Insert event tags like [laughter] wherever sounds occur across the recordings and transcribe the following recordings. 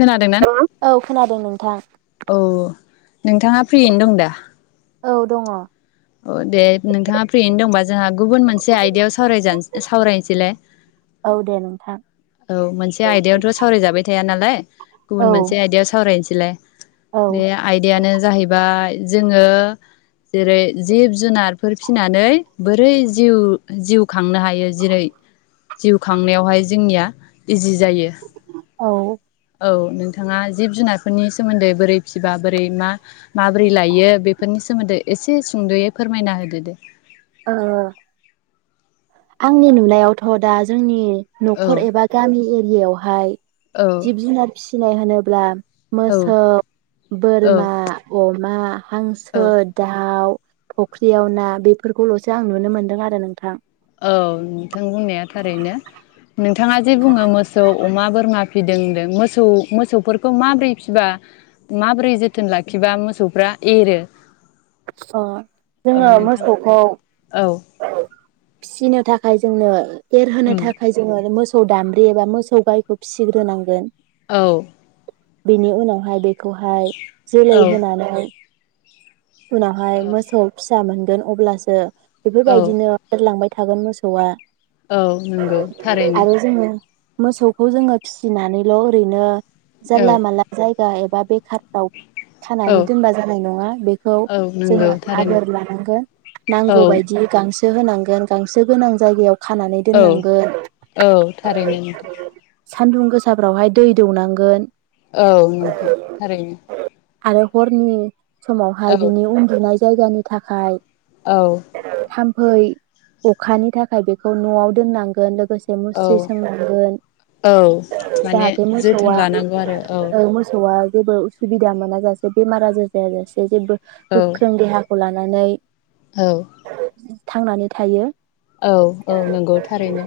खोनादोंना औ खोनादों नोंथां। औ नोंथाङा फ्रियैनो दं दा? औ दङ अ दे नोंथाङा फ्रियैनो दंबा जोंहा गुबुन मोनसे आयदायाव सावजान सावरायनोसैलाय औ दे नोंथां औ मोनसे औ आयदायावथ' सावरायजाबाय थाया नालाय गुबुन मोनसे औ। आयदायाव सावरायनोसैलाय औ बे आयदायानो जाहैबा [unintelligible] जोङो जेरै जिब जुनारफोर फिसिनानै बोरै जिउ जिउ खांनो हायो जेरै जिउ खांनायावहाय जोंनिया इजि जायो। औ औ नोंथाङा जिब जुनारफोरनि सोमोन्दै बोरै सिबा बोरै मा माबोरै लायो बेफोरनि सोमोन्दै एसे सुंद'यै फोरमायना होदो दे। ओ आंनि नुनायावथ' दा जोंनि औ न'खर एबा गामि इयावहाय औ जिब जुनार फिसिनाय होनो ब्ला औ मोसौ औ बोरमा अमा मा औ हांसो, दाउ फख्रियाव ना बेफोरखौल'सो आं नुनो मोनदों आरो नोंथां औ बिथाङा जे बुङो मोसौ अमा, बोरमा फिदों होनदों मोसौ मोसौफोरखौ माबोरै फिबा माबोरै जोथोन लाखिबा मोसौफ्रा एरो? अ ओ जोङो नोंथाङा मोसौखौ औ फिसिनो थाखाय जोंनो एरहोनो उम थाखाय जोङो मोस खौ दाम्ब्रि एबा मोसौ गायखौ फिसिग्रोनांगोन। औ बिनि उनाव हाय बे खौहाय जोलै औ होनानै उनावहाय मोसौ फिसा मोन गोन अब्लासो औ बेफोरबायदिनो एरलांबाय थागोन मोसौआ। औ नोंगौ थारैनो आरो जोङो मोसौखौ जोङो फिसिनानैल' ओरैनो औ जालला मालला जाय जाय एबा बेखाराव औ खानानै दोनबा जानाय नङा बे खौ औ नंगौ जोङो थारैनो आबोर लानांगोन नांगौ औ बायदि गां सो होनांगोन गांसो गोनां जायगायाव खानानै औ दोननांगोन औ थारैनो नोंथां सान्दुं गोसाफ्रावहाय दै दौनांगोन, औ नोंथां थारैनो। आरो हरनि सम फाय औ बिनि उन्दुनाय जायगानि थाखाय औ [unintelligible] अखानि थाखाय बेखौ न'आव दोननांगोन लो गोसो औ मुस्रि सोंनांगोन औ माने जाहाथे जोथोन मोसौआ लानांगौ आरो औ ओ मोसौआ जेबो उसुबिदा मोना जासे बेमार आजार जायाजासे बिदिबो औ गोख्रों देहा खौ लानानै औ थांनानै थायो औ औ नोंगौ थारैनो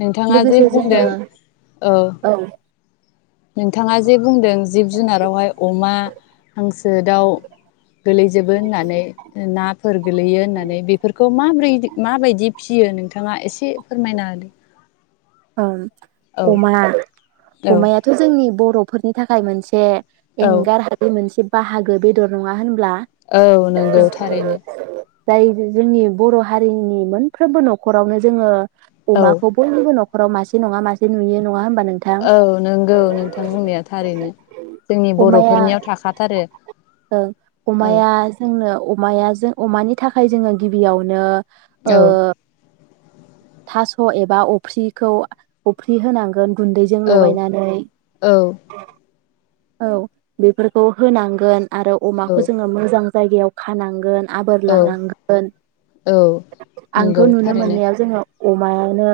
नोंथांङा जे लोगोसे जोङो बुंदों औ नोंथांङा जे बुंदों जिब जुनारावहाय अमा हांसो दाउ गोलैजोबो होननानै नाफोर गोलैयो होननानै बेफोरखौ माबोरै माबायदि फि फियो नोंथांङा एसे फोरमायना होदो ओम अमा औ अमायाथ' जोंनि बर' फोरनि थाखाय मोनसे औ औ एंगार हायि मोनसे बाहागो बेदर नङा होनब्ला औ नोंगौ थारैनो। जाय जोंनि बर' हारिनि मोनफ्रोमबो न'खरावनो जोङो औ अमाखौ बयबो न [unintelligible] मासे नङा मासे नुयो नङा होम औ नोंगौ नोंथां बुंनाया थारैनो जोंनि बर अमाया फोरनियाव थाखाथारो ओं औ। अमाया जोंनो अमाया जों अमानि थाखाय जोङो गिबियावनो ओ औ थास' एबा अफ्रि खौ अफ्रि होनांगोन गुन्दैजों औ लगायनानै औ औ बेफोरखौ होनांगोन आरो औ अमाखौ जोङो मोजां जायगायाव खानांगोन आबोर औ लानांगोन औ आंथ' नंगौ नुनो थारैनो मोननायाव जोङो अमायानो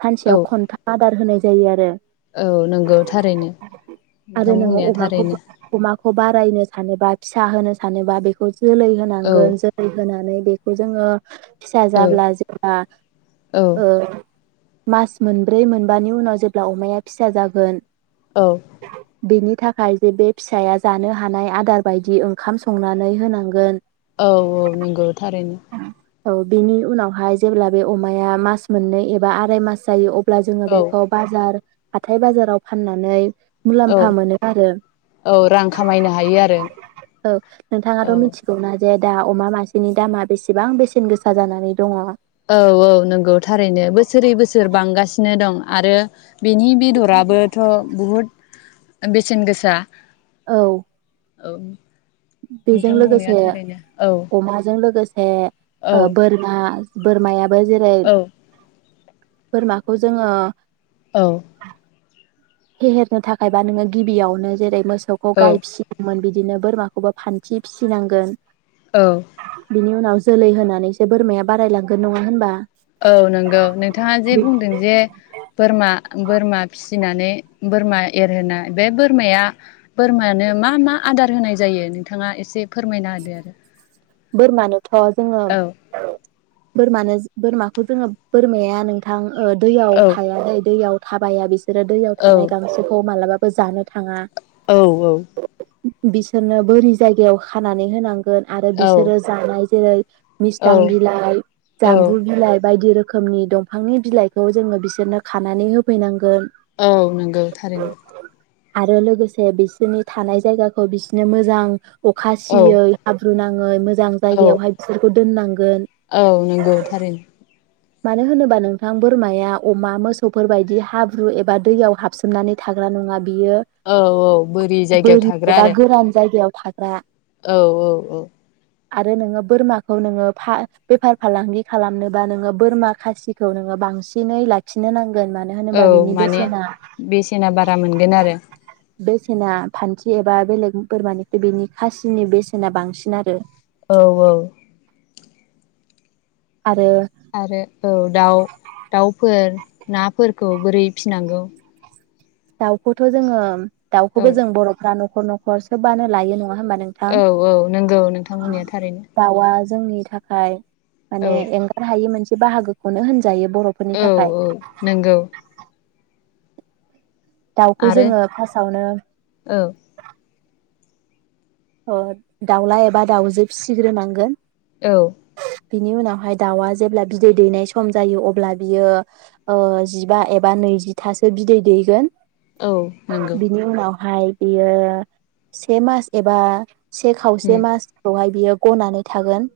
सानसेयाव औ खन्थाम आदार होनाय जायो आरो औ नोंगौ थारैनो नोंथां बुंनाया थारैनो। खौ बारायनो सानोबा फिसा होनो सानोबा बेखौ जोलै औ होनांगोन जोलै होनानै बेखौ जोङो फिसा औ जाब्ला जोंहा औ ओ मास मोनब्रै मोनबानि उनाव जेब्ला अमाया फिसा जागोन औ। बेनि थाखाय जे बे फिसाया जानो हानाय आदार बायदि ओंखाम संनानै होनांगोन। औ औ नंगौ थारैनो। औ बेनि उनावहाय जेब्ला बे अमाया मास मोननै एबा आराय मास जायो अब ब्ला जोङो औ बेखौ बाजार हाथाइ बाजाराव फाननानै औ मुलाम्फा मोनो आरो औ रां खामायनो हायो आरो औ नोंथाङाथ' औ मिथिगौना? जे दा अमा मासेनि दामा बेसेबां बेसेन गोसा जानानै दङ। औ औ नंगौ थारैनो बोसोरै बोसोर बांगासिनो दं। आरो बेनि बेदराबोथ' बहुद बेसेन गोसा। औ। औ। बेजों नोंथां बुंनाया लोगोसे थारैनो औ अमाजों लोगोसे औ ओ बोरमा बोरमाया जेरै औ बोरमाखौ जोङो औ फेहेरनो थाखायबा नोङो गिबियावनो जेरै मो सौखौ औ गाय फिसिदोंमोन बिदि नो बोरमाखौबो फानथि फिसिनांगोन। औ बिनि उनाव जोलै होनानैसो बोरमाया बारायलांगोन नङा होनबा? औ नंगौ। नोंथाङा जे बुंदों जे बोरमा बोरमा फिनानै बोरमा एरहोनाय बे बोरमाया बोरमायानो मा मा आदार होनाय जायो नोंथाङा एसे फोरमायना होदो आरो। बोरमानो थ' जोङो बोरमानो बोरमाखौ जोङो बोरमाया नोंथां दैयाव औ थाया दै, दैयाव थाबाया बेसो रो दैयाव औ थानाय गांसोखौ मालाबा बो जानो थाङा। औ औ। बिसोरनो बोरि जायगायाव खानानै होनांगोन आरो बि [unintelligible] औ मिसथां बिलाइ औ जामबु बिलाइ बायदि रोखोम रोखोमनि दंफांनि बिलाइखौ जोंङो बिसोरनो खानानै होफैनां औ नंगौ थारैनो। आरो लोगोसे बिसोरनि थानाय जायगाखौ बिसोरनो मोजां अखा औ सियै [inaudible] [unintelligible] मोजां औ जायगायावहाय बिसोरखौ दोनां औ नंगौ थारैनो। मानो होनोबा नोंथां बोरमाया अमा मोसौफोर बायदि हाब्रु एबा दैयाव हाबसोमनानै थाग्रा नङा बियो औ औ बोरि जायगायाव बोरि थाग्रा एबा आरो गोरान जायगायाव फाग्रा औ औ औ। आरो नोंङो बोरमाखौ नोंङो फा बेफार फालांगि खालामनोबा नोंङो बोरमा खासिखौ नोंङो बांसिनै लाखिनो नां औ माने बेसेना बारा मोनगोन आरो। बेसेना फान्थि एबा बेलेग बोरमानिफ्राय बिनि खासिनि बेसेना बांसिन आरो। औ औ आरो आरो औ दाउ-दाउफोर नाफोरखौ बोरै फिनांगौ? दाउखौथ' जोंङो औ दाउखौबो जों बर'फ्रा न' न'खर न'खर सोबानो लायो नं औ औ नंगौ नोंथां बुंनाया थारैनो दाउआ जोंनि थाखाय औ माने एंगार हायि मोनसे बाहागोखौनो होन जायो बर'फोरनि औ थाखाय औ नंगौ दाउखौ आरो जोंङो फासावनो औ ओ दाउला एबा दाउजो फिसिग्रोनांगोन। औ। बिनि उनावहाय दाउआ जेब्ला बिदै दैनाय सम जायो अब्ला बियो ओ जिबा एबा नैजिथासो बिदै दैगोन। औ नंगौ। ओमफाय बियो से मास एबा से उम खावसे मासखौहाय बियो। गनानै थागोन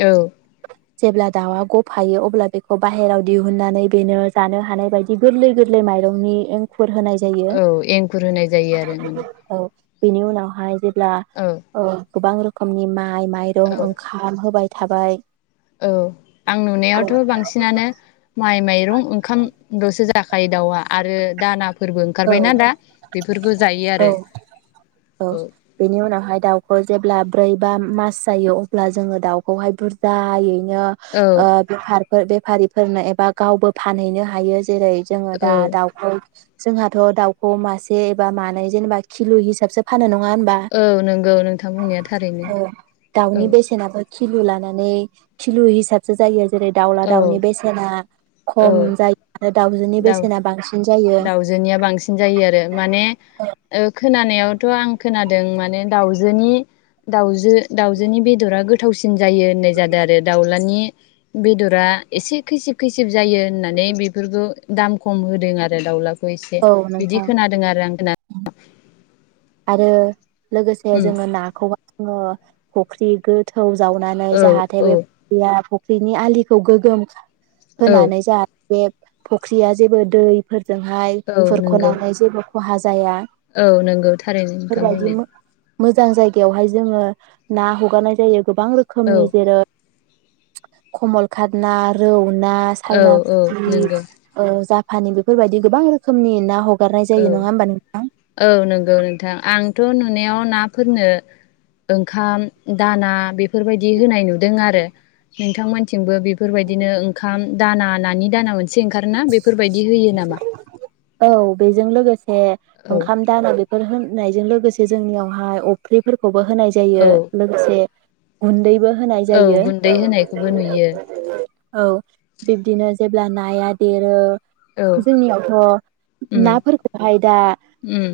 औ जेब्ला दाउआ गफायो अब्ला बेखौ बाहेराव दिहुननानै बेनो जानो हानाय बायदि गोरलै गोरलै माइरंनि एंखुर होनाय जायो औ एंखुर होनाय जायो आरो माने बिनि उनावहाय जे ला औ गोबां रोखोमनि मा माइ माइरं औ ओंखाम होबाय थाबाय औ आं नुनायावथ बांसिनानो माइ माइ माइरं ओंखामलसो जाखायो दाउआ आरो दाना फोरबो ओंखारबायना दा बेफोरखौ जायो आरो औ औ बेनि उनावहाय जेब्ला ब्रै बा मास जायो अब्ला जोङो दाउखौहाय बुरजायै [unintelligible] ओ औ बेफारिफोरनो एबा गावबो फानहैनो हायो जेरै जोङो औ दा दाउखौ जोंहाथ दाउखौ मासे एबा मानै जेनेबा किल हिसाबसो फानो नङा होनबा औ नोंगौ नोंथां बुंनाया थारैनो औ खिलु लानानै खिलु हिसाबसो जायो आरो जेरै दाउला औ दाउनि बेसेना। औ खम जायो आरो दाउजोनि बेसेना बांसिन जायो निया बांसिन जायो आरो माने। खोनानायावथ' आं खोनादों माने दाउजोनि दाउजो दाउजोनि बेदरा गोथावसिन जायो होननाय जादों आरो दाउलानि बेदरा एसे खैसिब खैसिब जायो होननानै बेफोरखौ दाम खम होदों आरो दावला। इसे औ बिदि नोंथां खोनादों आरो आं [unintelligible] आरो। लोगोसे उम जोङो नाखौ जोङो फख्रि गोथौ। जावनानै औ जाहाथे औ बे [unintelligible] बिनि आलिखौ गोगोम औ होनानै जा बे फुख्रिया जेबो दै फोर जोंहाय औ नंगौ खुरख'नानै जेबो खहा जाया औ नोंगौ थारैनो नोंथां बेफोरबायदि बुंनाय मोजां जायगायावहाय जोङो ना हगारनाय जायो गोबां औ रोखोमनि जेरै कमलखाद ना रौ ना औ सायना औ फुथि नंगौ ओ जा फानि बेफोरबायदि गोबां रोखोमनि ना हगारनाय जायो नङा होमबा नोंथां औ-औ नंगौ नों थां आंथ नुनायाव नाफोरनो ओंखाम दाना बे बेफोरबायदि होनाय नुदों आरो। नोंथांमोनथिंबो बेफोरबायदिनो ओंखाम दाना नानि दाना मोन सि ओंखारना बेफोरबायदि होयो नामा? ए औ ओंखाम दाना बेफोर नायजों लोगोसे जोंनियावहाय अफ्रिफोर खौबो होनाय औ जायो लोगोसे गुन्दैबो होनाय औ जायो गुन्दै होनायखौबो नुयो। औ बिब्दिनो जेब्ला नाया देरो औ जोंनियावथ' उम नाफोरखौहाय दा उम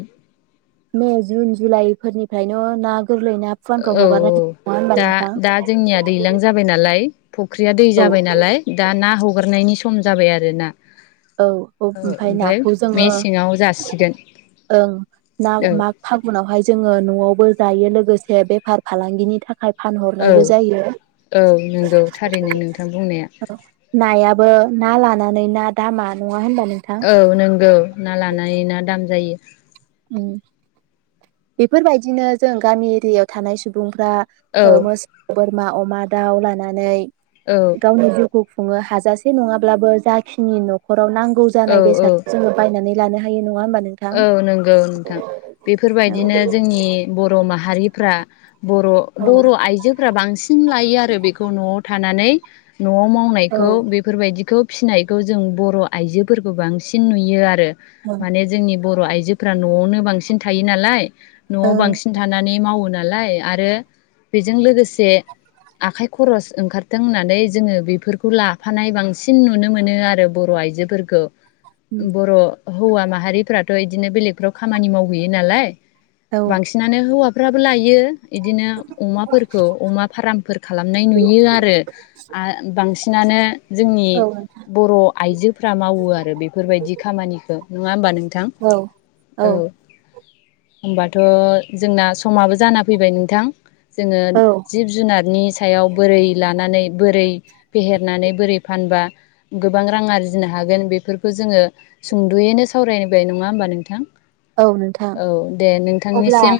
मे जुन जुलाइ फोरनिफ्रायनो ना गोरलै ना फुवानखौ औ हगारनाय औ नङा होमबा दा नोंथां दा जोंनिया दैलां जाबाय नालाय फुख्रिया दै औ जाबाय नालाय दा ना हगारनायनि सम सम जाबाय आरोना। औ औ ओमफ्राय नाखौ जोङो मेसेङाव जासिगोन ओं नाग औ माग फागुनावहाय जोङो न आवबो जायो लोगोसे बेफार फालांगिनि था खाय औ फानहरनायबो जायो औ नंगौ थारैनो नोंथां बुंनाया नाया बो ना लानानै ना दा मा औ नंगौ ना लाना नायै ना दाम जायो। ओं बेफोरबायदिनो जों गामि एरियायाव थानाय सुबुं फ्रा ओ औ मोसौ बोर मा अमा दाउ लानानै गावनो जौ गुफुंङो हाजासे नङाब्लाबो जाखिनि न'खर गाव नांगौ औ जानाय औ बेसादखौ जोंङो बायनानै लानो हायो नङा होमबा नोंथां औ नों गौ नोंथां औ बेफोरबायदिनो जोंनि बर' माहा माहारिफ्रा बर' औ बर' आइजोफोरा बांसिन थायो आरो बेखौ न'आव थानानै न'वाव मावनायखौ ओं बेफोरबायदिखौ फिसिनायखौ जों बर' आइजोफोरखौ बांसिन नुयो आरो। माने जोंनि बर' आइजोफ्रा न'आवनो बांसिन थायो नालाय न'आव ओं बांसिन थानानै मावो ना नालाय आरो बेजों लोगोसे आखाइ खरस ओंखारथों होननानै जोंङो बेफोरखौ लाफानाय बांसिन नुनो मोनो आरो बर' आइजोफोरखौ बर' हौवा माहारिफोरा इदिनो बेलेगफ्राव खामानि मावहैयो नालाय औ बांसिनानो हौवा फ्राबो लायो इदिनो अमाफोरखौ अमा फारामफोर खालामनाय नुयो आरो आ बांसिन नानो जोंनि बर' आइजोफ्रा मावो आरो बेफोरबायदि खामानिखौ नंङा होनबा नों औ औ होमबाथ' जोंना समाबो जाना फैबाय नोंथां जोंङो औ जिब जुनारनि सायाव बोरै लानानै बोरै फेहेरनानै बोरै फानबा गोबां रां आरजिनो हागोन बेफोरखौ जोङो सुंद'यैनो सावरायनो बाय नङा होनोमबा नोंथां औ नोंथां औ दे अब्ला नोंथांनिसिम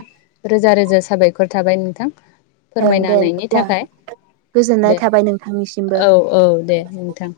रोजा रोजा साबायखर थाबाय नोंथां ओं दे फोरमायनाहोनायनि अब्ला थाखाय गोजोननाय दे थाबाय नोंथांनिसिमबो। औ औ दे नोंथां